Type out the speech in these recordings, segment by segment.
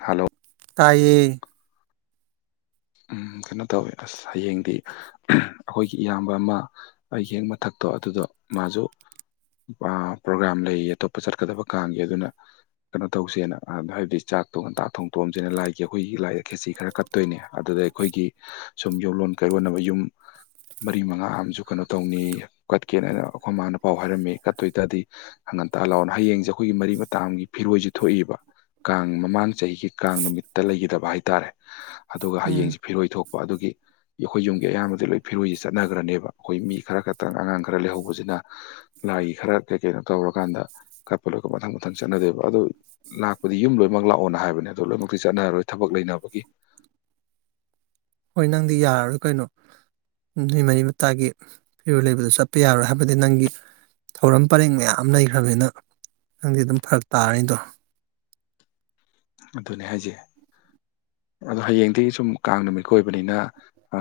hello ꯇꯥꯏꯌꯦ ꯎꯝ ꯀꯩꯅꯣ ꯇꯧꯋꯦ ꯑꯁ ꯍꯌꯦꯡꯗꯤ ꯑꯩꯈꯣꯏꯒꯤ ꯏꯌꯥꯝꯕ ꯑꯃꯥ ꯑꯩꯒꯤ ꯍꯦꯛ ꯃꯊꯛꯇꯣ ꯑꯗꯨꯗꯣ ꯃꯥꯁꯨ ꯃꯥ ꯄ꯭ꯔꯣꯒꯥ꯭ꯔꯥꯝ ꯂꯩꯌꯦ ꯑꯇꯣꯞꯄ ꯆꯠꯀꯗꯕ ꯀꯥꯡꯒꯤ ꯑꯗꯨꯅ ꯀꯩꯅꯣ ꯇꯧꯁꯦꯅ ꯑꯥꯏꯁ ꯍꯥꯏꯕꯗꯤ ꯆꯥꯛꯇꯣ ꯉꯟꯇꯥ ꯊꯣꯡꯇꯣꯑꯝꯁꯤꯅ ꯂꯥꯏꯒꯤ ꯑꯩꯈꯣꯏꯒꯤ ꯂꯥꯏꯗ ꯈꯦꯆꯤ ꯈꯔ ꯀꯠꯇꯣꯏꯅꯦ ꯑꯗꯨꯗ ꯑꯩꯈꯣꯏꯒꯤ ꯁꯨꯝ ꯌꯨꯝꯂꯣꯟ ꯀꯥꯏꯒꯣꯟꯅꯕ ꯌꯨꯝ ꯃꯔꯤ ꯃꯉꯥ ꯑꯃꯁꯝꯨ ꯀꯩꯅꯣ ꯇꯧꯅꯤ ꯀꯠꯀꯦꯅ ꯑꯩꯈꯣꯏ ꯃꯥꯅ ꯄꯥꯎ ꯍꯥꯏꯔꯝꯃꯦ ꯀꯠꯇꯣꯏ ꯇꯥꯗꯤ ꯉꯟꯇꯥꯂꯥꯎꯅ ꯍꯌꯦꯡꯁꯦ ꯑꯩꯈꯣꯏꯒꯤ ꯃꯔꯤ ꯃꯇꯥꯒꯤ ꯐꯤꯔꯣꯏꯁꯨ ꯊꯣꯛꯏꯕ ꯀꯥꯡ ꯃꯃꯥꯡ ꯆꯥꯍꯤꯒꯤ ꯀꯥꯡ ꯅꯨꯃꯤꯠꯇ ꯂꯩꯈꯤꯗꯕ ꯍꯥꯏꯇꯥꯔꯦ ꯑꯗꯨꯒ ꯎꯝ ꯍꯌꯦꯡꯁꯤ ꯐꯤꯔꯣꯏ ꯊꯣꯛꯄ ꯑꯗꯨꯒꯤ ꯑꯩꯈꯣꯏ ꯌꯨꯝꯒꯤ ꯑꯌꯥꯝꯕꯗꯤ ꯂꯣꯏ ꯐꯤꯔꯣꯏꯁꯤ ꯆꯠꯅꯈ꯭ꯔꯅꯦꯕ ꯑꯩꯈꯣꯏ ꯃꯤ ꯈꯔ ꯈꯛꯇ꯭ꯔ ꯑꯉꯥꯡ ꯈꯔ ꯂꯩꯍꯧꯕꯁꯤꯅ ꯂꯥꯏꯒꯤ ꯈꯔ ꯀꯩ ꯀꯩꯅꯣ ꯇꯧꯔꯀꯥꯟꯗ ꯀꯠꯄ ꯂꯣꯏ ꯃꯊꯪ ꯃꯊꯪ ꯆꯠꯅꯗꯣꯕ ꯑꯗꯨ ꯂꯥꯛꯄꯗꯤ ꯌꯨꯝ ꯂꯣꯏꯃꯛ ꯂꯥꯛꯑꯣꯅ ꯍꯥꯏꯕꯅꯦ ꯑꯗꯣ ꯂꯣꯏꯟꯃꯛꯇꯤ ꯆꯠꯅꯔꯔꯣꯏ ꯊꯕꯛ ꯂꯩꯅꯕꯒꯤ ꯍꯣꯏ ꯅꯪꯗꯤ ꯌꯥꯔꯔꯣꯏ ꯀꯩꯅꯣ ꯅꯨꯣꯏ ꯃꯔꯤ ꯃꯇꯥꯒꯤ ꯐꯤꯔꯣꯏꯜ ꯂꯩꯕꯗꯨ ꯆꯠꯄ ꯌꯥꯔꯣꯏ ꯍꯥꯏꯕꯗꯤ ꯅꯪꯒꯤ ꯊꯧꯔꯝ ꯄꯔꯦꯡ ꯃꯌꯥꯝ ꯂꯩꯈ꯭ꯔꯕꯅꯤꯅ ꯅꯪꯗꯤ ꯑꯗꯨꯝ ꯐꯔꯛ ꯇꯥꯔꯅꯤꯗꯣ ꯑꯗꯨꯅꯦ ꯍꯥꯏꯁꯩ ꯑꯗꯣ ꯍꯌꯦꯡꯗꯤ ꯁꯨꯝ ꯀꯥꯡ ꯅꯨꯃꯤꯠꯀꯥ ꯑꯣꯏꯕꯅꯤꯅ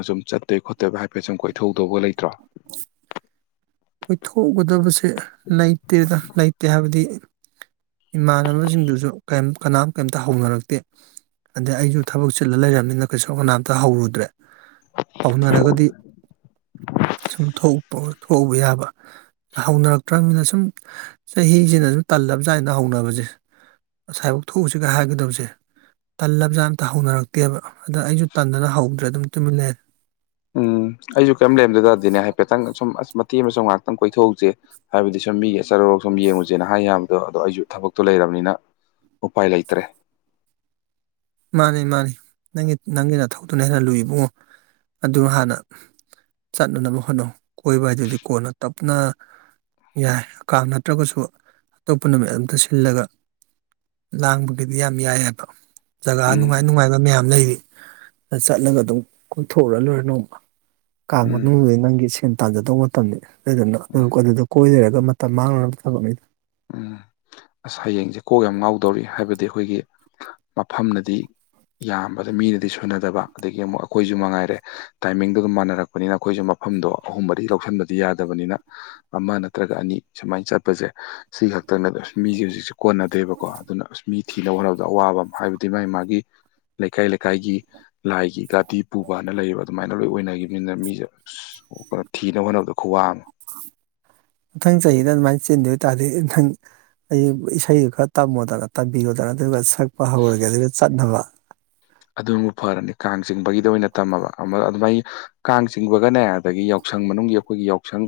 ꯁꯨꯝ ꯆꯠꯇꯣꯏ ꯈꯣꯠꯇꯕ ꯍꯥꯏꯐꯦꯠ ꯁꯨꯝ ꯀꯣꯏꯊꯣꯛꯍꯧꯗꯧꯒꯥ ꯂꯩꯇ꯭ꯔꯣ ꯀꯣꯏꯊꯣꯛꯎꯒꯗꯕꯁꯦ ꯂꯩꯇꯦꯗ ꯂꯩꯇꯦ ꯍꯥꯏꯕꯗꯤ ꯏꯃꯥꯟꯅꯕꯁꯤꯡꯗꯨꯁꯨ ꯀꯩꯝ ꯀꯅꯥꯝ ꯀꯩꯝꯇ ꯍꯧꯅꯔꯛꯇꯦ ꯑꯗꯩ ꯑꯩꯁꯨ ꯊꯕꯛ ꯆꯤꯜꯂ ꯂꯩꯔꯝꯅꯤꯅ ꯀꯩꯁꯨ ꯀꯅꯥꯝꯇ ꯍꯧꯔꯨꯗ꯭ꯔꯦ ꯍꯧꯅꯔꯒꯗꯤ ꯁꯨꯝ ꯊꯣꯛꯎꯕ ꯌꯥꯕ ꯍꯧꯅꯔꯛꯇ꯭ꯔꯝꯅꯤꯅ ꯁꯨꯝ ꯆꯍꯤꯁꯤꯅ ꯁꯨꯝ ꯇꯜꯂꯕꯖꯥꯅꯗꯥ ꯍꯧꯅꯥꯕꯁꯦ ꯑꯁꯥꯏꯕꯧ ꯊꯣꯛꯎꯁꯤꯒ ꯍꯥꯏꯒꯗꯕꯁꯦ ꯇꯜꯂꯕ ꯖꯥꯠ ꯑꯝꯇ ꯍꯧꯅꯔꯛꯇꯦꯕ ꯑꯗ ꯑꯩꯁꯨ ꯇꯟꯗꯅ ꯍꯧꯗ꯭ꯔꯦ ꯑꯗꯨꯝ ꯇꯨꯃꯤꯟꯂꯦ ꯎꯝ ꯑꯩꯁꯨ ꯀꯔꯤꯝ ꯂꯩꯔꯝꯗꯗꯥꯗꯤꯅꯦ ꯍꯥꯏꯐꯦꯠꯇꯪ ꯁꯨꯝ ꯑꯁ ꯃꯇꯦꯛ ꯑꯃꯁꯨꯡ ꯉꯥꯏꯍꯥꯛꯇꯪ ꯀꯣꯏꯊꯣꯛꯎꯁꯦ ꯍꯥꯏꯕꯗꯤ ꯁꯨꯝ ꯃꯤꯒꯤ ꯑꯆꯠ ꯑꯋꯣꯡ ꯁꯨꯝ ꯌꯦꯡꯉꯨꯁꯦꯅ ꯍꯥꯏ ꯌꯥꯕꯗꯣ ꯑꯗꯣ ꯑꯩꯁꯨ ꯊꯕꯛꯇꯣ ꯂꯩꯔꯕꯅꯤꯅ ꯎꯄꯥꯏ ꯂꯩꯇ꯭ꯔꯦ ꯃꯥꯅꯤ ꯃꯥꯅꯤ ꯅꯪꯒꯤ ꯅꯪꯒꯤ ꯅꯊꯧꯗꯨꯅꯥ ꯍꯦꯟꯅ ꯂꯨꯏꯕꯨꯡꯉꯣ ꯑꯗꯨ ꯍꯥꯟꯅ ꯆꯠꯅꯅꯕ ꯍꯣꯠꯅꯧ ꯀꯣꯏꯕ ꯍꯥꯏꯗꯨꯗꯤ ꯀꯣꯟꯅ ꯇꯞꯅ ꯌꯥꯏ ꯀꯥꯡ ꯅꯠꯇ꯭ꯔꯒꯁꯨ ꯑꯇꯣꯞꯄ ꯅꯨꯃꯤꯠ ꯑꯝꯇ ꯁꯤꯜꯂꯒ ꯂꯥꯡꯕꯒꯤꯗꯤ ꯌꯥꯝ ꯌꯥꯏꯍꯥꯏꯕ ꯖꯒꯥ ꯎꯝ ꯅꯨꯡꯉꯥꯏ ꯅꯨꯡꯉꯥꯏꯕ ꯃꯌꯥꯝ ꯂꯩꯔꯤ ꯗ ꯆꯠꯂꯒ ꯑꯗꯨꯝ ꯀꯣꯏꯊꯣꯛꯎꯔ ꯂꯣꯏꯔꯦ ꯅꯣꯡꯃꯥ ꯀꯥꯡ ꯎꯝ ꯃꯅꯨꯡꯗꯤ ꯅꯪꯒꯤ ꯁꯦꯟ ꯇꯥꯟꯖꯗꯧ ꯃꯇꯝꯅꯤ ꯎꯝ ꯑꯗꯨꯗꯨꯅ [unintelligible] ꯀꯣꯏ ꯂꯩꯔꯒ ꯃꯇꯝ ꯃꯥꯡꯅꯕ ꯊꯕꯛꯅꯤꯗ ꯎꯝ ꯑꯥꯁ ꯍꯌꯦꯡꯁꯦ ꯀꯣꯛ ꯌꯥꯝ ꯉꯥꯎꯗꯧꯔꯤ ꯍꯥꯏꯕꯗꯤ ꯑꯩꯈꯣꯏꯒꯤ ꯃꯐꯝꯅꯗꯤ ꯌꯥꯝꯕꯗꯣ ꯃꯤꯅꯗꯤ ꯁꯨꯅꯗꯕ ꯑꯗꯒꯤ ꯑꯃꯨꯛ ꯑꯩꯈꯣꯏꯁꯨꯃꯉꯥꯏꯔꯦ ꯇꯥꯏꯃꯤꯡꯗꯣ ꯑꯗꯨꯝ ꯃꯥꯟꯅꯔꯛ ꯄꯅꯤꯅ ꯑꯩꯈꯣꯏꯁꯨ ꯃꯐꯝꯗꯣ ꯑꯍꯨꯝ ꯃꯔꯤ ꯂꯧꯁꯟꯕꯗꯤ ꯌꯥꯗꯕꯅꯤꯅ ꯑꯃ ꯅꯠꯇ꯭ꯔꯒ ꯑꯅꯤ ꯁꯨꯃꯥꯏꯟ ꯆꯠꯄꯁꯦ ꯁꯤ ꯈꯛꯇꯅꯦꯕ ꯑꯁ ꯃꯤꯁꯦ ꯍꯧꯖꯤꯛꯁꯦ ꯀꯣꯟꯅꯗꯦꯕꯀꯣ ꯑꯗꯨꯅ ꯑꯁ ꯃꯤ ꯊꯤꯅꯕ ꯍꯣꯠꯅꯕꯗ ꯑꯋꯥꯕ ꯑꯃ ꯍꯥꯏꯕꯗꯤ ꯃꯥꯒꯤ ꯃꯥꯒꯤ ꯂꯩꯀꯥꯏ ꯂꯩꯀꯥꯏꯒꯤ ꯂꯥꯏꯒꯤ ꯒꯥꯥꯙꯤ ꯄꯨꯕꯅ ꯂꯩꯔꯤꯕ ꯑꯗꯨꯃꯥꯏꯅ ꯂꯣꯏ ꯑꯣꯏꯅꯈꯤꯕꯅꯤꯅ ꯃꯤꯁꯦ ꯑꯁ ꯀꯣ ꯊꯤꯅꯕ ꯍꯣꯠꯅꯕꯗꯣ ꯈꯨꯋꯥꯡ ꯑꯃ ꯃꯊꯪ ꯆꯍꯤꯗ ꯑꯗꯨꯃꯥꯏꯅ ꯆꯦꯟꯗꯕ ꯇꯥꯔꯗꯤ ꯅꯊꯪ ꯑꯩ ꯏꯁꯩꯗꯨ ꯈꯔ ꯇꯝꯃꯣꯗꯅ ꯇꯥꯕꯤꯔꯣꯗꯅ ꯑꯗꯨꯒ ꯁꯛꯄ ꯍꯧꯔꯒꯦ ꯑꯗꯨꯒ ꯆꯠꯅꯕ ꯑꯗꯨꯕꯨ ꯐꯔꯅꯤ ꯀꯥꯡ ꯆꯤꯡꯕꯒꯤꯗ ꯑꯣꯏꯅ ꯇꯝꯃꯕ ꯑꯃ ꯑꯗꯨꯃꯥꯏ ꯀꯥꯡ ꯆꯤꯡꯕꯒꯅꯦ ꯑꯗꯒꯤ ꯌꯥꯎꯁꯪ ꯃꯅꯨꯡꯒꯤ ꯑꯩꯈꯣꯏꯒꯤ ꯌꯥꯎꯁꯪ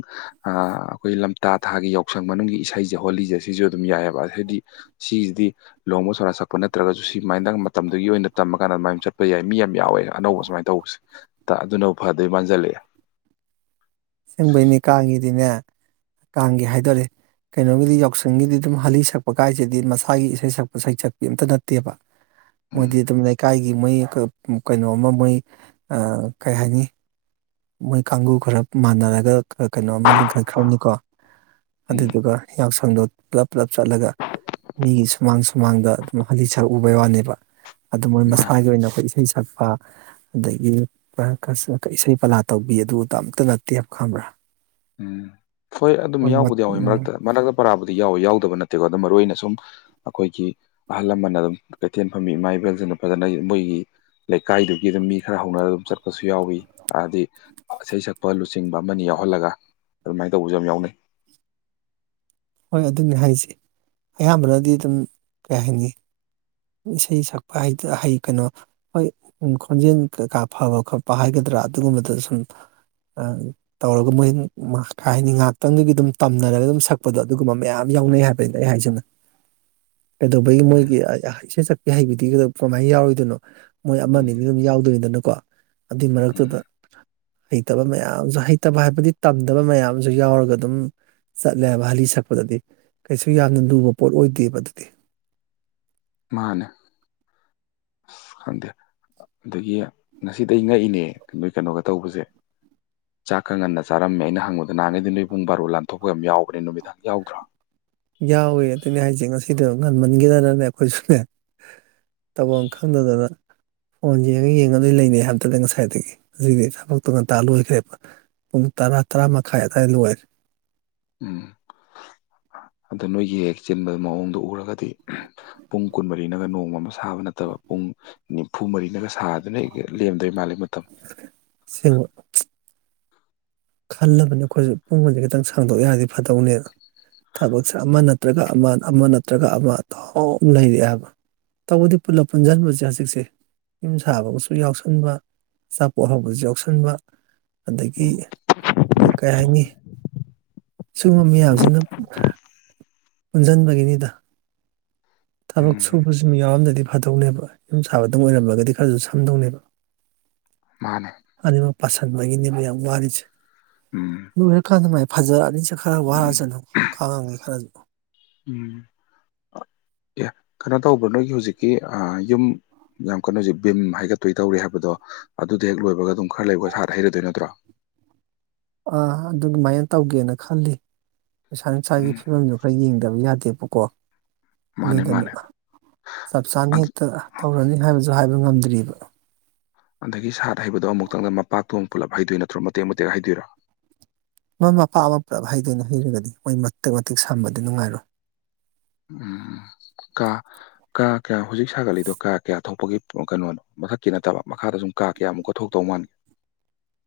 ꯑꯩꯈꯣꯏ ꯂꯝꯇꯥ ꯊꯥꯒꯤ ꯌꯥꯎꯁꯪ ꯃꯅꯨꯡꯒꯤ ꯏꯁꯩꯖꯦ ꯍꯣꯜꯂꯤꯖꯁꯦ ꯁꯤꯁꯨ ꯑꯗꯨꯝ ꯌꯥꯏꯑꯕ ꯍꯥꯏꯗꯤ ꯁꯤꯁꯤꯗꯤ ꯂꯨꯍꯣꯡꯕ ꯁꯣꯔ ꯁꯛꯄ ꯅꯠꯇ꯭ꯔꯒꯁꯨ ꯁꯤꯨꯃꯥꯏꯅꯗ ꯃꯇꯝꯗꯨꯒꯤ ꯑꯣꯏꯅ ꯇꯝ ꯀꯥꯟ ꯑꯗꯨꯃꯥꯏꯅ ꯆꯠꯄ ꯌꯥꯏ ꯃꯤ ꯌꯥꯝ ꯌꯥꯎꯋꯦ ꯑꯅꯧꯕ ꯁꯨꯃꯥꯏꯅ ꯇꯧꯕꯁꯦ ꯑꯗꯨꯅ ꯐꯗꯣꯏ ꯃꯥꯟꯁꯤꯜꯂꯛꯑꯦ ꯆꯦꯡꯕꯩꯅꯦ ꯀꯥꯡꯒꯤꯗꯤꯅꯦ ꯀꯥꯡꯒꯤ ꯍꯥꯏꯗꯣꯔ ꯀꯩꯅꯣꯒꯤꯗꯤ ꯌꯥꯎꯁꯪꯒꯤꯗꯤ ꯑꯗꯨꯝ ꯍꯥꯂꯤ ꯁꯛꯄ ꯀꯥꯏꯁꯤꯗꯤ ꯃꯁꯥꯒꯤ ꯏꯁꯩ ꯁꯛꯄ ꯁꯩꯁꯛ ꯄꯤ ꯑꯝꯇꯥ ꯅꯠꯇꯦꯕ ꯎꯝ ꯃꯣꯏꯗꯤ ꯑꯗꯨꯝ ꯂꯩꯀꯥꯏꯒꯤ ꯒꯤ ꯃꯣꯏ ꯀꯩꯅꯣ ꯑꯃꯥ ꯃꯣꯏ ꯑꯥ ꯀꯩ ꯍꯥꯏꯅꯤ ꯃꯣꯏ ꯀꯥꯡꯕꯨ ꯈꯔ ꯃꯥꯟꯅꯔꯒ ꯀꯩꯅꯣ ꯑꯃ ꯂꯤꯡꯈꯠꯈ꯭ꯔꯕꯅꯤꯀꯣ ꯎꯝ ꯑꯗꯨꯏꯗꯨꯒ ꯌꯥꯎꯁꯪꯗꯣ ꯄꯨꯂꯞ ꯄꯨꯂꯞ ꯆꯠꯂꯒ ꯃꯤꯒꯤ ꯁꯨꯃꯥꯡ ꯁꯨꯃꯥꯡꯗ ꯑꯗꯨꯝ ꯍꯂꯤ ꯁꯛꯎꯕꯩ ꯋꯥꯅꯦꯕ ꯑꯗꯨ ꯃꯣꯏ ꯃꯥ ꯃꯁꯥꯒꯤ ꯑꯣꯏꯅ ꯑꯩꯈꯣꯏ ꯏꯁꯩ ꯁꯛꯄ ꯑꯗꯒꯤ ꯏꯁꯩ ꯄꯂꯥꯠ ꯇꯧꯕꯤ ꯑꯗꯨꯕꯨ ꯑꯝꯇ ꯅꯠꯇꯦ ꯍꯥꯏꯕ ꯈꯪꯕ꯭ꯔꯥ ꯎꯝ ꯍꯣꯏ ꯑꯗꯨꯝ ꯃꯣꯏ ꯃꯠ ꯌꯥꯎꯕꯨꯗꯤ ꯌꯥꯎꯋꯤ ꯎꯝ ꯃꯔꯛꯇ ꯃꯔꯛꯇ ꯄꯔꯥꯕꯨꯗꯤ ꯌꯥꯎꯋꯤ ꯌꯥꯎꯗꯕ ꯅꯠꯇꯦꯀꯣ ꯑꯝ ꯃꯔꯨ ꯑꯣꯏꯅ ꯁꯨꯝ ꯑꯩꯈꯣꯏꯒꯤ ꯑꯍꯜ ꯂꯃꯟꯅ ꯑꯗꯨꯝ ꯀꯩꯊꯦꯜ ꯐꯝꯃꯤ ꯏꯃꯥ ꯏꯕꯦꯜꯁꯤꯡꯅ ꯐꯖꯅ ꯃꯣꯏꯒꯤ ꯂꯩꯀꯥꯏꯗꯨꯒꯤ ꯑꯗꯨꯝ ꯃꯤ ꯈꯔ ꯍꯧꯅꯔ ꯑꯗꯨꯝ ꯆꯠꯄꯁꯨ ꯌꯥꯎꯏꯤ ꯍꯥꯏꯗꯤ ꯏꯁꯩ ꯁꯛꯄ ꯂꯨꯆꯤꯡꯕ ꯑꯃꯅꯤ ꯌꯥꯎꯍꯜꯂꯒ ꯑꯗꯨꯃꯥꯏꯅ ꯇꯧꯕꯁꯨ ꯌꯥꯝ ꯌꯥꯎꯅꯩ ꯍꯣꯏ ꯑꯗꯨꯅꯤ ꯍꯥꯏꯁ ꯑꯌꯥꯝꯕꯅꯗꯤ ꯑꯗꯨꯝ ꯀꯩ ꯍꯥꯏꯅꯤ ꯏꯁꯩ ꯁꯛꯄ ꯍꯥꯏ ꯍꯩ ꯀꯩꯅꯣ ꯍꯣꯏ ꯎ ꯈꯣꯟꯖꯦꯜ ꯀꯩꯀꯥ ꯐꯕ ꯈꯣꯠꯄ ꯍꯥꯏꯒꯗ꯭ꯔꯥ ꯑꯗꯨꯒꯨꯝꯕꯗ ꯁꯨꯝ ꯇꯧꯔꯒ ꯃꯣꯏ ꯍꯥꯏ ꯍꯥꯏꯅꯤ ꯉꯥꯏꯍꯥꯛꯇꯪꯗꯒꯤ ꯑꯗꯨꯝ ꯇꯝꯅꯔꯒ ꯑꯗꯨꯝꯛ ꯗꯣ ꯑꯗꯨꯒꯨꯝꯕ ꯃꯌꯥꯝ ꯌꯥꯎꯅꯩ ꯍꯥꯏꯕꯅꯤꯅ ꯑꯩ ꯍꯥꯏꯖꯅ ꯀꯩꯗꯧꯕꯒꯤ ꯎꯝ ꯃꯣꯏꯒꯤ ꯏꯁꯩ ꯁ ꯏꯍꯩꯕꯤꯗꯤꯒꯗ ꯀꯔꯃꯥꯏꯅ ꯌꯥꯎꯔꯣꯏꯗꯅꯣ ꯃꯣꯏ ꯑꯃ ꯑꯗꯤ ꯑꯗꯨꯝ ꯌꯥꯎꯗꯣꯏꯗꯅꯀꯣ ꯑꯗꯨꯏ ꯎꯝ ꯃꯔꯛꯇꯨꯗ ꯍꯩꯇꯕ ꯃꯌꯥꯝꯁꯨ ꯍꯩꯇꯕ ꯍꯥꯏꯕꯗꯤ ꯇꯝꯗꯕ ꯃꯌꯥꯝꯁꯨ ꯌꯥꯎꯔꯒ ꯑꯗꯨꯝ ꯂꯕꯍꯂꯤ ꯁꯛꯄꯗꯗꯤ ꯀꯩꯁꯨ ꯌꯥꯝꯅ ꯂꯨꯕ ꯄꯣꯠ ꯑꯣꯏꯗꯦꯕ ꯑꯗꯨꯗꯤ ꯃꯥꯅꯦ ꯈꯗ ꯑꯗꯒꯤ ꯉꯁꯤꯗꯤ ꯑꯩ ꯉꯛꯏꯅꯦ ꯅꯣꯏ ꯀꯩꯅꯣꯒ ꯇꯧꯕꯁꯦ ꯆꯥꯛꯀ ꯉꯟꯅ ꯆꯥꯔꯝꯃꯦ ꯑꯩꯅ ꯍꯪꯕꯗ ꯅꯍꯥꯟꯉꯩ ꯑꯗꯨ ꯅꯣꯏ ꯄꯨꯡ ꯕꯥꯔꯣ ꯂꯥꯟꯊꯣꯛꯒ ꯌꯥꯝ ꯌꯥꯎꯕ꯭ꯔꯅꯤ ꯅꯨꯃꯤꯗꯥꯡ ꯌꯥꯎꯗ꯭ꯔꯣ ꯌꯥꯎꯏꯤ ꯑꯗꯨꯅꯦ ꯍꯥꯏꯁꯦ ꯉꯁꯤꯗꯣ ꯉꯟꯃꯟꯈꯤꯗꯅꯅꯦ ꯑꯩꯈꯣꯏꯁꯨꯅꯦ ꯇꯧꯐꯝ ꯈꯪꯗꯗꯅ ꯐꯣꯟ ꯌꯦꯡꯉꯒ ꯌꯦꯡꯉꯗꯣꯏ ꯂꯩꯅꯩ ꯍꯥꯏꯕꯗꯨꯗ ꯉꯁꯥꯏꯗꯒꯤ ꯍꯧꯖꯤꯗꯤ ꯊꯕꯛꯇꯣ ꯉꯟꯇꯥ ꯂꯣꯏꯈ꯭ꯔꯦꯕ ꯄꯨꯡ ꯇꯔꯥ ꯇꯔꯥ ꯃꯈꯥꯏ ꯑꯋꯥꯏ ꯂꯣꯏꯔꯦ ꯎꯝ ꯑꯗꯨꯗ ꯅꯣꯏꯒꯤ ꯍꯦꯛ ꯆꯤꯟꯕ ꯃꯑꯣꯡꯗꯨ ꯎꯔꯒꯗꯤ ꯄꯨꯡ ꯀꯨꯟꯃꯔꯤꯅꯒ ꯅꯣꯡꯃ ꯑꯃ ꯁꯥꯕ ꯅꯠꯇꯕ ꯄꯨꯡ ꯅꯤꯝꯐꯨ ꯃꯔꯤꯅꯒ ꯁꯥꯗꯅ ꯑꯩ ꯂꯦꯝꯗꯣꯏ ꯃꯥꯜꯜꯂꯤꯦ ꯃꯇꯝ ꯁꯤ ꯈꯜꯂꯕꯅꯦ ꯑꯩꯈꯣꯏꯁꯨ ꯄꯨꯡꯒꯣꯟꯁꯦ ꯈꯤꯇꯪ ꯁꯥꯡꯗꯣꯛ ꯌꯥꯔꯗꯤ ꯐꯗꯧꯅꯦꯅ ꯊꯕꯛꯁꯦ ꯑꯃ ꯅꯠꯇ꯭ꯔꯒ ꯑꯃ ꯑꯃ ꯅꯠꯇ꯭ꯔꯒ ꯑꯃ ꯇꯥꯎ ꯂꯩꯔꯛꯑꯦꯕ ꯇꯧꯕꯗꯤ ꯄꯨꯂ ꯄꯨꯟꯁꯤꯟꯕꯁꯦ ꯍꯧꯖꯤꯛꯁꯦ ꯌꯨꯝ ꯁꯥꯕꯒꯁꯨ ꯌꯥꯎꯁꯟꯕ ꯑꯆꯥꯄꯣꯠ ꯍꯧꯕꯁꯨ ꯌꯥꯎꯁꯟꯕ ꯑꯗꯒꯤ [unintelligible] ꯀꯩ ꯍꯥꯏꯅꯤ ꯁꯤꯒꯨꯝꯕ ꯃꯌꯥꯝꯁꯤꯅ ꯄꯨꯟꯁꯤꯟꯕꯒꯤꯅꯤꯗ ꯊꯕꯛ ꯎꯝ ꯁꯨꯕꯁꯤꯃ ꯌꯥꯎꯔꯝꯗꯗꯤ ꯐꯗꯧꯅꯦꯕ ꯌꯨꯝ ꯁꯥꯕꯗꯝ ꯑꯣꯏꯔꯝꯂꯒꯗꯤ ꯈꯔꯁꯨ ꯁꯝꯗꯧꯅꯦꯕ ꯃꯥꯅꯦ ꯑꯅꯤꯃꯛ ꯄꯥꯁꯟꯕꯒꯤꯅꯦꯕ ꯌꯥꯝ ꯋꯥꯔꯤꯁꯦ ꯎꯝ ꯂꯣꯏꯔꯀꯥꯟꯗ ꯃꯥꯏ ꯐꯖꯛꯑꯅꯤꯁꯦ ꯈꯔ ꯎꯝ ꯋꯥꯔꯁꯠꯅꯨ ꯈꯥꯡꯉꯒꯦ ꯈꯔꯖꯨ ꯎꯝ ꯑꯦ ꯀꯩꯅꯣ ꯇꯧꯕ꯭ꯔ ꯅꯣꯏꯒꯤ ꯍꯧꯖꯤꯛꯀꯤ ꯑ ꯌꯨꯝ ꯌꯥꯝ ꯀꯩꯅꯣꯁꯦ ꯚꯤꯝ ꯍꯩꯒꯠꯇꯣꯏ ꯇꯧꯔꯤ ꯍꯥꯏꯕꯗꯣ ꯑꯗꯨꯗꯣ ꯍꯦꯛ ꯂꯣꯏꯕꯒ ꯑꯗꯨꯝ ꯈꯔ ꯂꯩꯕ ꯁꯥꯠ ꯍꯩꯔꯗꯣꯏ ꯅꯠꯇ꯭ꯔꯣ ꯑꯥ ꯑꯗꯨꯃꯥꯏꯅ ꯇꯧꯒꯦꯅ ꯈꯜꯂꯤ ꯄꯩꯁꯥ ꯅꯨꯡꯁꯥꯒꯤ ꯎꯝ ꯐꯤꯕꯝꯗꯣ ꯈꯔ ꯌꯦꯡꯗꯕ ꯌꯥꯗꯦꯕꯀꯣ ꯃꯥꯅꯦ ꯑꯗꯨꯗꯅ ꯃꯥꯅꯦ ꯆꯞ ꯆꯥꯅ ꯍꯦꯛꯇ ꯇꯧꯔꯅꯤ ꯍꯥꯏꯕꯁꯨ ꯍꯥꯏꯕ ꯉꯝꯗ꯭ꯔꯤꯕ ꯑꯗꯒꯤ ꯁꯥꯠ ꯍꯩꯕꯗꯣ ꯑꯃꯨꯛꯇꯪꯗ ꯃꯄꯥꯛꯇꯣꯡ ꯄꯨꯂꯞ ꯍꯩꯗꯣꯏ ꯅꯠꯇ꯭ꯔꯣ ꯃꯇꯦꯛ ꯃꯇꯦꯛ ꯍꯩꯗꯣꯏꯔꯣ ꯃꯃꯥ ꯃꯄꯥ ꯑꯃ ꯄꯨꯂꯞ ꯍꯩꯗꯣꯏꯅ ꯍꯩꯔꯒꯗꯤ ꯃꯣꯏ ꯃꯇꯤꯦꯛ ꯃꯇꯤꯦꯛ ꯁꯝꯕꯗꯤ ꯅꯨꯡꯉꯥꯏꯔꯣꯏ ꯎꯝ ꯀꯥ ꯀꯥ ꯀꯌꯥ ꯍꯧꯖꯤꯛ ꯁꯥꯒꯠꯂꯤꯏꯗꯣ ꯀꯥ ꯀꯌꯥ ꯊꯣꯛꯄꯒꯤ ꯀꯩꯅꯣꯅꯣ ꯃꯊꯛꯀꯤ ꯅꯠꯇꯕ ꯃꯈꯥꯗ ꯁꯨꯝ ꯀꯥ ꯀꯌꯥꯃꯨꯛ ꯀꯣꯊꯣꯛꯇꯧ ꯃꯥꯥꯟꯜꯂꯤꯒꯦ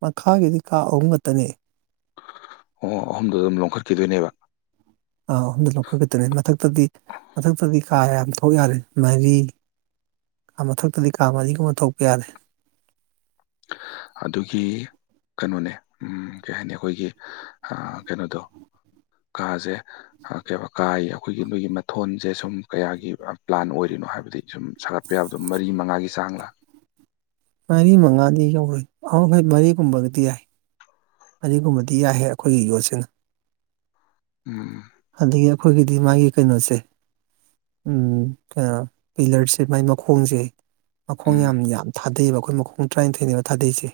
ꯃꯈꯥꯒꯤꯗꯤ ꯀꯥ ꯑꯍꯨꯝ ꯈꯛꯇꯅꯤ ꯑꯣ ꯑꯍꯨꯝꯗꯨꯗ ꯑꯗꯨꯝ ꯂꯧꯈꯠꯈꯤꯗꯣꯏꯅꯦꯕ ꯑꯍꯨꯝꯗ ꯂꯧꯈꯠꯀꯗ꯭ꯔꯦ ꯃꯊꯛꯇꯗꯤ ꯃꯊꯛꯇꯗꯤ ꯀꯥ ꯌꯥꯝ ꯊꯣꯛ ꯌꯥꯔꯦ ꯃꯔꯤ ꯃꯊꯛꯇꯗꯤ ꯀꯥ ꯑꯅꯤꯒꯨꯝꯕ ꯊꯣꯛꯄ ꯌꯥꯗꯦ ꯑꯗꯨꯒꯤ ꯀꯩꯅꯣꯅꯦ ꯎꯝ ꯀꯩ ꯍꯥꯏꯅꯤ ꯑꯩꯈꯣꯏꯒꯤ ꯑ ꯀꯩꯅꯣꯗꯣ ꯀꯥꯖꯦ ꯑ ꯀꯩꯕ ꯀꯥꯒꯤ ꯑꯩꯈꯣꯏꯒꯤ ꯅꯣꯏꯒꯤ ꯃꯊꯣꯟꯖꯦ ꯁꯨꯝ ꯀꯌꯥꯒꯤ ꯄ꯭ꯂꯥꯟ ꯑꯣꯏꯔꯤꯅꯣ ꯍꯥꯏꯕꯗꯤ ꯁꯨꯝ ꯁꯥꯒꯠ ꯄ ꯌꯥꯕꯗꯣ ꯃꯔꯤ ꯃꯉꯥꯒꯤ ꯆꯥꯡ ꯂꯥ ꯃꯔꯤ ꯃꯉꯥꯗꯤ ꯌꯧꯔꯣꯏ ꯑ ꯍꯣꯏ ꯃꯔꯤꯒꯨꯝꯕꯒꯗꯤ ꯌꯥꯏ ꯑꯅꯤꯒꯨꯝꯕꯗꯤ ꯌꯥꯏꯍꯦ ꯑꯩꯈꯣꯏꯒꯤ ꯌꯣꯠꯁꯤꯅ ꯎꯝ ꯑꯗꯒꯤ ꯑꯩꯈꯣꯏꯒꯤꯗꯤ ꯃꯥꯒꯤ ꯀꯩꯅꯣꯁꯦ ꯎꯝ ꯑ ꯄꯤꯂꯔꯁꯦ ꯃꯥꯏ ꯃꯈꯣꯡꯖꯦ ꯃꯈꯣꯡ ꯎꯝ ꯌꯥꯝ ꯌꯥꯝ ꯊꯥꯗꯩꯕ ꯑꯩꯈꯣꯏ ꯃꯈꯣꯡ ꯇꯔꯥꯅꯤꯊꯣꯏꯅꯦꯕ ꯊꯥꯗꯩꯁꯦ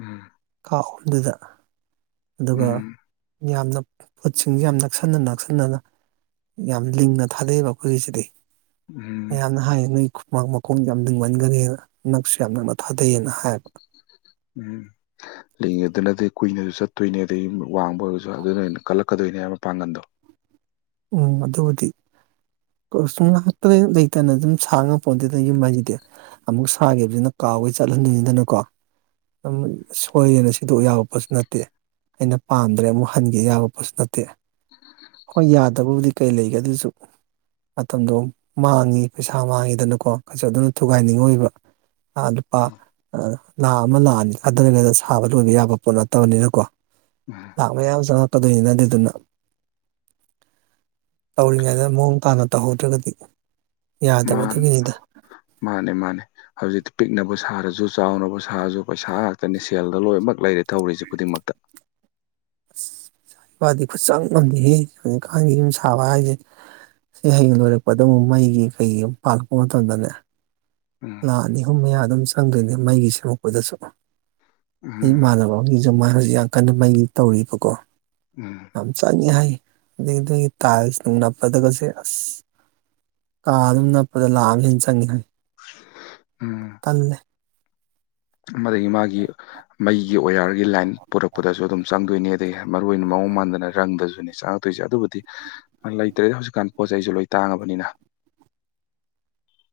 ꯎꯝ ꯀꯥ ꯑꯍꯨꯝꯗꯨꯗ ꯑꯗꯨꯒ ꯎꯝ ꯌꯥꯝꯅ ꯄꯣꯠꯁꯤꯡ ꯌꯥꯝ ꯅꯛꯁꯟꯅꯅ ꯁꯟꯅꯅ ꯌꯥꯝ ꯂꯤꯡꯅ ꯊꯥꯗꯩꯑꯕ ꯑꯩꯈꯣꯏꯒꯤꯁꯤꯗꯤ ꯎꯝ ꯃꯌꯥꯝꯅ ꯍꯥꯏꯅꯦ ꯅꯣꯏ ꯈꯨꯃꯥꯡ ꯃꯈꯣꯡ ꯌꯥꯝ ꯂꯤꯡꯃꯟꯒꯔꯦꯅ ꯅꯛꯁꯨ ꯌꯥꯝ ꯅꯛꯅ ꯊꯥꯗꯩꯑꯅ ꯍꯥꯏꯕ ꯎꯝ ꯂꯤꯡꯉꯤ ꯗꯨꯅꯗꯤ ꯀꯨꯏꯅꯁꯨ ꯆꯠꯇꯣꯏꯅꯦ ꯑꯗꯩ ꯋꯥꯡꯕ ꯑꯣꯏꯔꯁꯨ ꯑꯗꯨꯅ ꯍꯦꯟꯅ ꯀꯜꯂꯛꯀꯗꯣꯏꯅꯦ ꯍꯥꯏꯕ ꯃꯄꯥꯡꯒꯟꯗꯣ ꯎꯝ ꯑꯗꯨꯕꯨꯗꯤ ꯁꯨꯝ ꯉꯍꯥꯛꯇ ꯂꯩꯇꯅ ꯑꯗꯨꯝ ꯁꯥ ꯉꯝꯄꯣꯠꯇꯦꯗꯅ ꯌꯨꯝ ꯍꯥꯏꯁꯤꯗꯤ ꯑꯃꯨꯛ ꯁꯥꯒꯤꯕꯁꯤꯅ ꯀꯥꯎꯒꯩ ꯆꯠꯍꯟꯗꯣꯏꯅꯤꯗꯅꯀꯣ ꯑꯗꯨꯝ ꯁꯣꯏꯌꯦꯅ ꯁꯤꯗꯣꯛꯎ ꯌꯥꯕꯄꯣꯠꯁꯨ ꯅꯠꯇꯦ ꯑꯩꯅ ꯄꯥꯝꯗ꯭ꯔꯦ ꯑꯃꯨꯛ ꯍꯟꯒꯦ ꯌꯥꯕ ꯄꯣꯠꯁꯨ ꯅꯠꯇꯦ ꯍꯣꯏ ꯌꯥ ꯗꯕꯨꯗꯤ ꯀꯩ ꯂꯩꯒꯦ ꯑꯗꯨꯏꯁꯨ ꯃꯇꯝꯗꯣ ꯃꯥꯡꯉꯤ ꯄꯩꯁꯥ ꯃꯥꯡꯉꯤꯗꯅꯀꯣ ꯀꯁꯨ ꯑꯗꯨꯅ ꯊꯨꯒꯥꯏꯅꯤꯡꯉꯣꯏꯕ ꯑꯥ ꯂꯨꯄꯥ ꯂꯥꯛ ꯑꯃ ꯂꯥꯛ ꯑꯅꯤ ꯊꯥꯗꯔꯒ ꯁꯥꯕꯗ ꯂꯣꯏꯕ ꯌꯥꯕ ꯄꯣꯠ ꯅꯠꯇꯕꯅꯤꯅꯀꯣ ꯎꯝ ꯂꯥꯛ ꯃꯌꯥꯝ ꯆꯪꯉꯛꯀꯗꯣꯏꯅꯤꯅ ꯑꯗꯨꯗꯨꯅ ꯇꯧꯔꯤꯉꯩꯗ ꯃꯑꯣꯡ ꯇꯥꯅ ꯇꯧꯍꯧꯗ꯭ꯔꯒꯗꯤ ꯌꯥꯗꯕ ꯃꯥꯟ ꯑꯗꯨꯒꯤꯅꯤꯗ ꯃꯥꯅꯦ ꯃꯥꯅꯦ ꯍꯧꯖꯤꯛꯇꯤ ꯄꯤꯛꯅꯕꯨ ꯁꯥꯔꯖꯨ ꯆꯥꯎꯅꯕꯨ ꯁꯥꯥꯔꯖꯨ ꯄꯩꯁꯥ ꯉꯥꯛꯇꯅꯤ ꯁꯦꯜꯗ ꯂꯣꯏꯃꯛ ꯂꯩꯔꯦ ꯇꯧꯔꯤꯁꯤ ꯈꯨꯗꯤꯡꯃꯛꯇ ꯋꯥꯗꯤ ꯈꯨꯠꯆꯡ ꯑꯝꯅꯤꯍꯦ ꯍꯧꯖꯤꯛꯀꯥꯟꯒꯤ ꯌꯨꯝ ꯁꯥꯕ ꯍꯥꯏꯖꯦ ꯁꯤ ꯍꯌꯦꯡ ꯂꯣꯏꯔꯛꯄꯗ ꯑꯃꯨꯛ ꯃꯩꯒꯤ ꯀꯩꯒꯤ ꯄꯥꯜꯔꯛꯄ ꯃꯇꯝꯗꯅꯦ ꯎꯝ ꯂꯥꯛ ꯑꯅꯤ ꯑꯍꯨꯝ ꯃꯌꯥ ꯑꯗꯨꯝ ꯆꯪꯗꯣꯏꯅꯦ ꯃꯩꯒꯤ ꯁꯦꯝꯃꯛꯄꯗꯁꯨ ꯑꯩ ꯎꯝ ꯏꯃꯥꯟꯅꯕ ꯒꯤꯖꯨ ꯃꯥ ꯍꯧꯖꯤꯛ ꯌꯥꯝ ꯀꯟꯅ ꯃꯩꯒꯤ ꯇꯧꯔꯤꯕꯀꯣ ꯎꯝ ꯌꯥꯝ ꯆꯪꯅꯤ ꯍꯥꯏ ꯑꯗꯒꯤ ꯑꯗꯨꯒꯤ ꯇꯥꯏꯜꯁ ꯅꯨꯡ ꯅꯞꯄꯗꯒꯁꯦ ꯑꯁ ꯀꯥ ꯑꯗꯨꯝ ꯅꯞꯄꯗ ꯂꯥꯛꯑ ꯍꯦꯟꯅ ꯆꯪꯉꯦꯅꯪ ꯎꯝ ꯀꯜꯂꯦ ꯃꯗꯒꯤ ꯃꯥꯒꯤ ꯃꯩꯒꯤ ꯑꯣꯌꯥꯔꯒꯤ ꯂꯥꯏꯟ ꯄꯨꯔꯛꯄꯗꯁꯨ ꯑꯗꯨꯝ ꯆꯪꯗꯣꯏꯅꯤ ꯑꯗꯒꯤ ꯃꯔꯨ ꯑꯣꯏꯅ ꯃꯑꯣꯡ ꯃꯥꯟꯗꯅ ꯔꯪꯗꯁꯨꯅꯤ ꯆꯪ ꯇ ꯇꯣꯏꯁꯦ ꯑꯗꯨꯕꯨꯗꯤ ꯂꯩꯇ꯭ꯔꯦꯗꯤ ꯍꯧꯖꯤꯛꯀꯥꯟ ꯄꯣꯠ ꯆꯩꯁꯨ ꯂꯣꯏ ꯇꯥꯡꯉꯕꯅꯤꯅ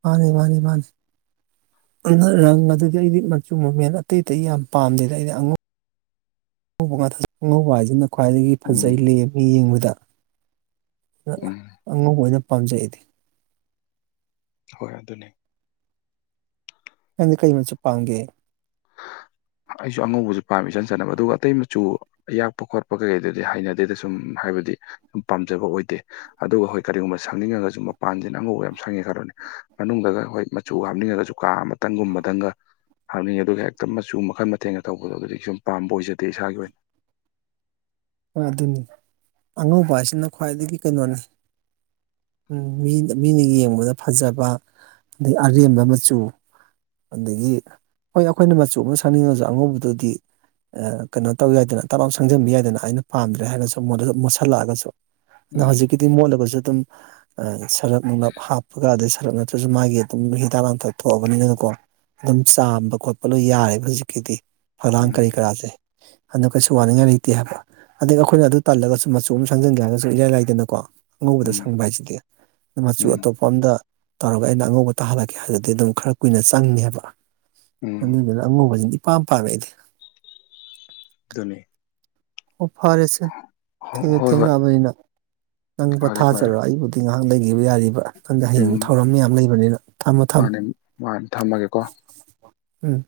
ꯃꯥꯅꯤ ꯃꯥꯅꯤ ꯃꯥꯅꯤ ꯔꯪ ꯑꯗꯨꯗꯤ ꯑꯩꯗꯤ ꯃꯆꯨ ꯃꯃꯦꯟ ꯑꯇꯩ ꯑꯇꯩ ꯌꯥꯝ ꯄꯥꯝꯗꯦꯗ ꯑꯩꯗꯤ ꯑꯉꯧ ꯑꯉꯧꯕ ꯉꯥꯇ ꯑꯉꯧꯕ ꯍꯥꯏꯁꯤꯅ ꯈ꯭ꯋꯥꯏꯗꯒꯤ ꯎꯝ ꯐꯖꯩ ꯂꯩꯝꯃꯤ ꯌꯦꯡꯕꯗ ꯎꯝ ꯑꯉꯧꯕ ꯑꯣꯏꯅ ꯄꯥꯝꯖꯩꯩ ꯑꯩꯗꯤ ꯍꯣꯏ ꯑꯗꯨꯅꯦ ꯅꯪꯗꯤ ꯀꯩ ꯃꯆꯨ ꯄꯥꯝꯒꯦ ꯑꯩꯖꯨ ꯑꯉꯧꯕꯖꯦ ꯄꯥꯝꯃꯦ ꯏꯆꯟ ꯆꯟꯅꯕ ꯑꯗꯨꯒ ꯑꯇꯩ ꯃꯆꯨ ꯑꯌꯥꯛꯄ ꯈꯣꯠꯄ ꯀꯩꯀꯩꯗꯨꯗꯤ ꯍꯩꯅꯗꯦꯗ ꯁꯨꯝ ꯍꯥꯏꯕꯗꯤ ꯁꯨꯝ ꯄꯥꯝꯖꯕ ꯑꯣꯏꯗꯦ ꯑꯗꯨꯒ ꯍꯣꯏ ꯀꯔꯤꯒꯨꯝꯕ ꯁꯪꯅꯤꯡꯉꯒꯁꯨ ꯃꯄꯥꯟꯁꯤꯅ ꯑꯉꯧꯕ ꯌꯥꯝ ꯁꯪꯉꯦ ꯈꯔꯣꯅꯦ ꯃꯅꯨꯡꯗꯒ ꯍꯣꯏ ꯃꯆꯨ ꯍꯥꯞꯅꯤꯡꯉꯒꯁꯨ ꯀꯥ ꯑꯃꯇꯪꯒꯨꯝꯕꯇꯪꯒ ꯍꯥꯞꯅꯤꯡꯉꯦ ꯑꯗꯨꯒ ꯍꯦꯛꯇ ꯃꯆꯨ ꯃꯈꯜ ꯃꯊꯦꯡꯅ ꯇꯧꯕꯗꯣ ꯑꯗꯨꯗꯤ ꯁꯨꯝ ꯄꯥꯝꯕ ꯑꯣꯏꯖꯗꯦ ꯏꯁꯥꯒꯤ ꯑꯣꯏꯅ ꯍꯣꯏ ꯑꯗꯨꯅꯤ ꯑꯉꯧꯕ ꯍꯥꯏꯁꯤꯅ ꯈ꯭ꯋꯥꯏꯗꯒꯤ ꯀꯩꯅꯣꯅꯤ ꯎ ꯃꯤꯅ ꯃꯤꯅ ꯌꯦꯡꯕꯗ ꯐꯖꯕ ꯑꯗꯩ ꯑꯔꯦꯝꯕ ꯃꯆꯨ ꯑꯗꯒꯤ ꯍꯣꯏ ꯑꯩꯈꯣꯏꯅ ꯃꯆꯨ ꯑꯃ ꯁꯪꯅꯤꯡꯉꯁꯨ ꯑꯉꯧꯕꯗꯗꯤ ꯀꯩꯅꯣ ꯇꯧꯋꯤ ꯍꯥꯏꯗꯅ ꯇꯔꯥꯝ ꯁꯪꯖꯟꯕꯤ ꯌꯥꯏꯗꯅ ꯑꯩꯅ ꯄꯥꯝꯗ꯭ꯔꯦ ꯍꯥꯏꯔꯒꯁꯨ ꯃꯣꯟꯗꯁꯨ ꯃꯨꯠꯁꯤꯜꯂꯛꯑꯒꯁꯨ ꯑꯗꯨꯅ ꯎꯝ ꯍꯧꯖꯤꯛꯀꯤꯗꯤ ꯃꯣꯂꯒꯁꯨ ꯑꯗꯨꯝ ꯁꯔꯞ ꯅꯨꯡꯂꯞ ꯍꯥꯞꯄꯒ ꯑꯗꯩ ꯁꯔꯞ ꯅꯠꯇ꯭ꯔꯁꯨ ꯃꯥꯒꯤ ꯑꯗꯨꯝ ꯍꯤꯗꯥꯛ ꯂꯥꯡꯊꯛ ꯊꯣꯛꯑꯕꯅꯤꯅ ꯀꯣ ꯑꯗꯨꯝ ꯆꯥꯝꯕ ꯈꯣꯠꯄ ꯂꯣꯏ ꯌꯥꯔꯦꯕ ꯍꯧꯖꯤꯛꯀꯤꯗꯤ ꯍꯂꯥꯡ ꯀꯔꯤ ꯎꯝ ꯀꯔꯥꯁꯦ ꯑꯗꯣ ꯀꯩꯁꯨ ꯋꯥꯅꯤꯡꯉꯥꯏ ꯂꯩꯇꯦ ꯍꯥꯏꯕ ꯑꯗꯗꯒꯤ ꯑꯩꯈꯣꯏꯅ ꯑꯗꯨ ꯇꯜꯂꯒꯁꯨ ꯃꯆꯨ ꯑꯃ ꯁꯪꯖꯟꯒꯦ ꯍꯥꯏꯔꯒꯁꯨ ꯏꯔꯥꯏ ꯂꯥꯏꯗꯅꯀꯣ ꯑꯉꯧꯕꯗ ꯎꯝ ꯁꯪꯕ ꯍꯥꯏꯁꯤꯗꯤ ꯃꯆꯨ ꯎꯝ ꯑꯇꯣꯞꯄ ꯃꯝꯗ ꯇꯧꯔꯒ ꯑꯩꯅ ꯑꯉꯧꯕ ꯇꯥꯍꯜꯂꯛꯀꯦ ꯍꯥꯏꯗꯨꯗꯤ ꯑꯗꯨꯝ ꯈꯔ ꯀꯨꯏꯅ ꯆꯪꯅꯤꯕ ꯎꯝ ꯑꯗꯨꯗꯨꯅ ꯑꯉꯧꯕꯁꯤꯡꯗꯤ ꯏꯄꯥꯝ ꯄꯥꯔꯏꯗꯤ ꯑꯗꯨꯅꯦ ꯑꯣ ꯐꯔꯦ ꯁꯦ ꯍꯣ ꯊꯦꯡꯨ ꯍꯣꯏ ꯍꯣꯏ ꯊꯦꯡꯉꯛꯑꯕꯅꯤꯅ ꯅꯪ ꯐꯔꯦ ꯐꯔꯦ ꯄꯣꯊꯥꯖꯔꯣ ꯑꯩꯕꯨꯗꯣ ꯑ ꯉꯥꯏꯍꯥꯡ ꯂꯩꯈꯤꯕ ꯌꯥꯔꯤꯕ ꯍꯟꯗ ꯍꯌꯦꯡ ꯎꯝ ꯊꯧꯔꯝ ꯃꯌꯥꯝ ꯂꯩꯕꯅꯤꯅ ꯊꯝꯃ ꯊꯝꯃ ꯃꯥꯅꯦ ꯃꯥꯅꯦ ꯊꯝꯃꯒꯦꯀꯣ ꯎꯝ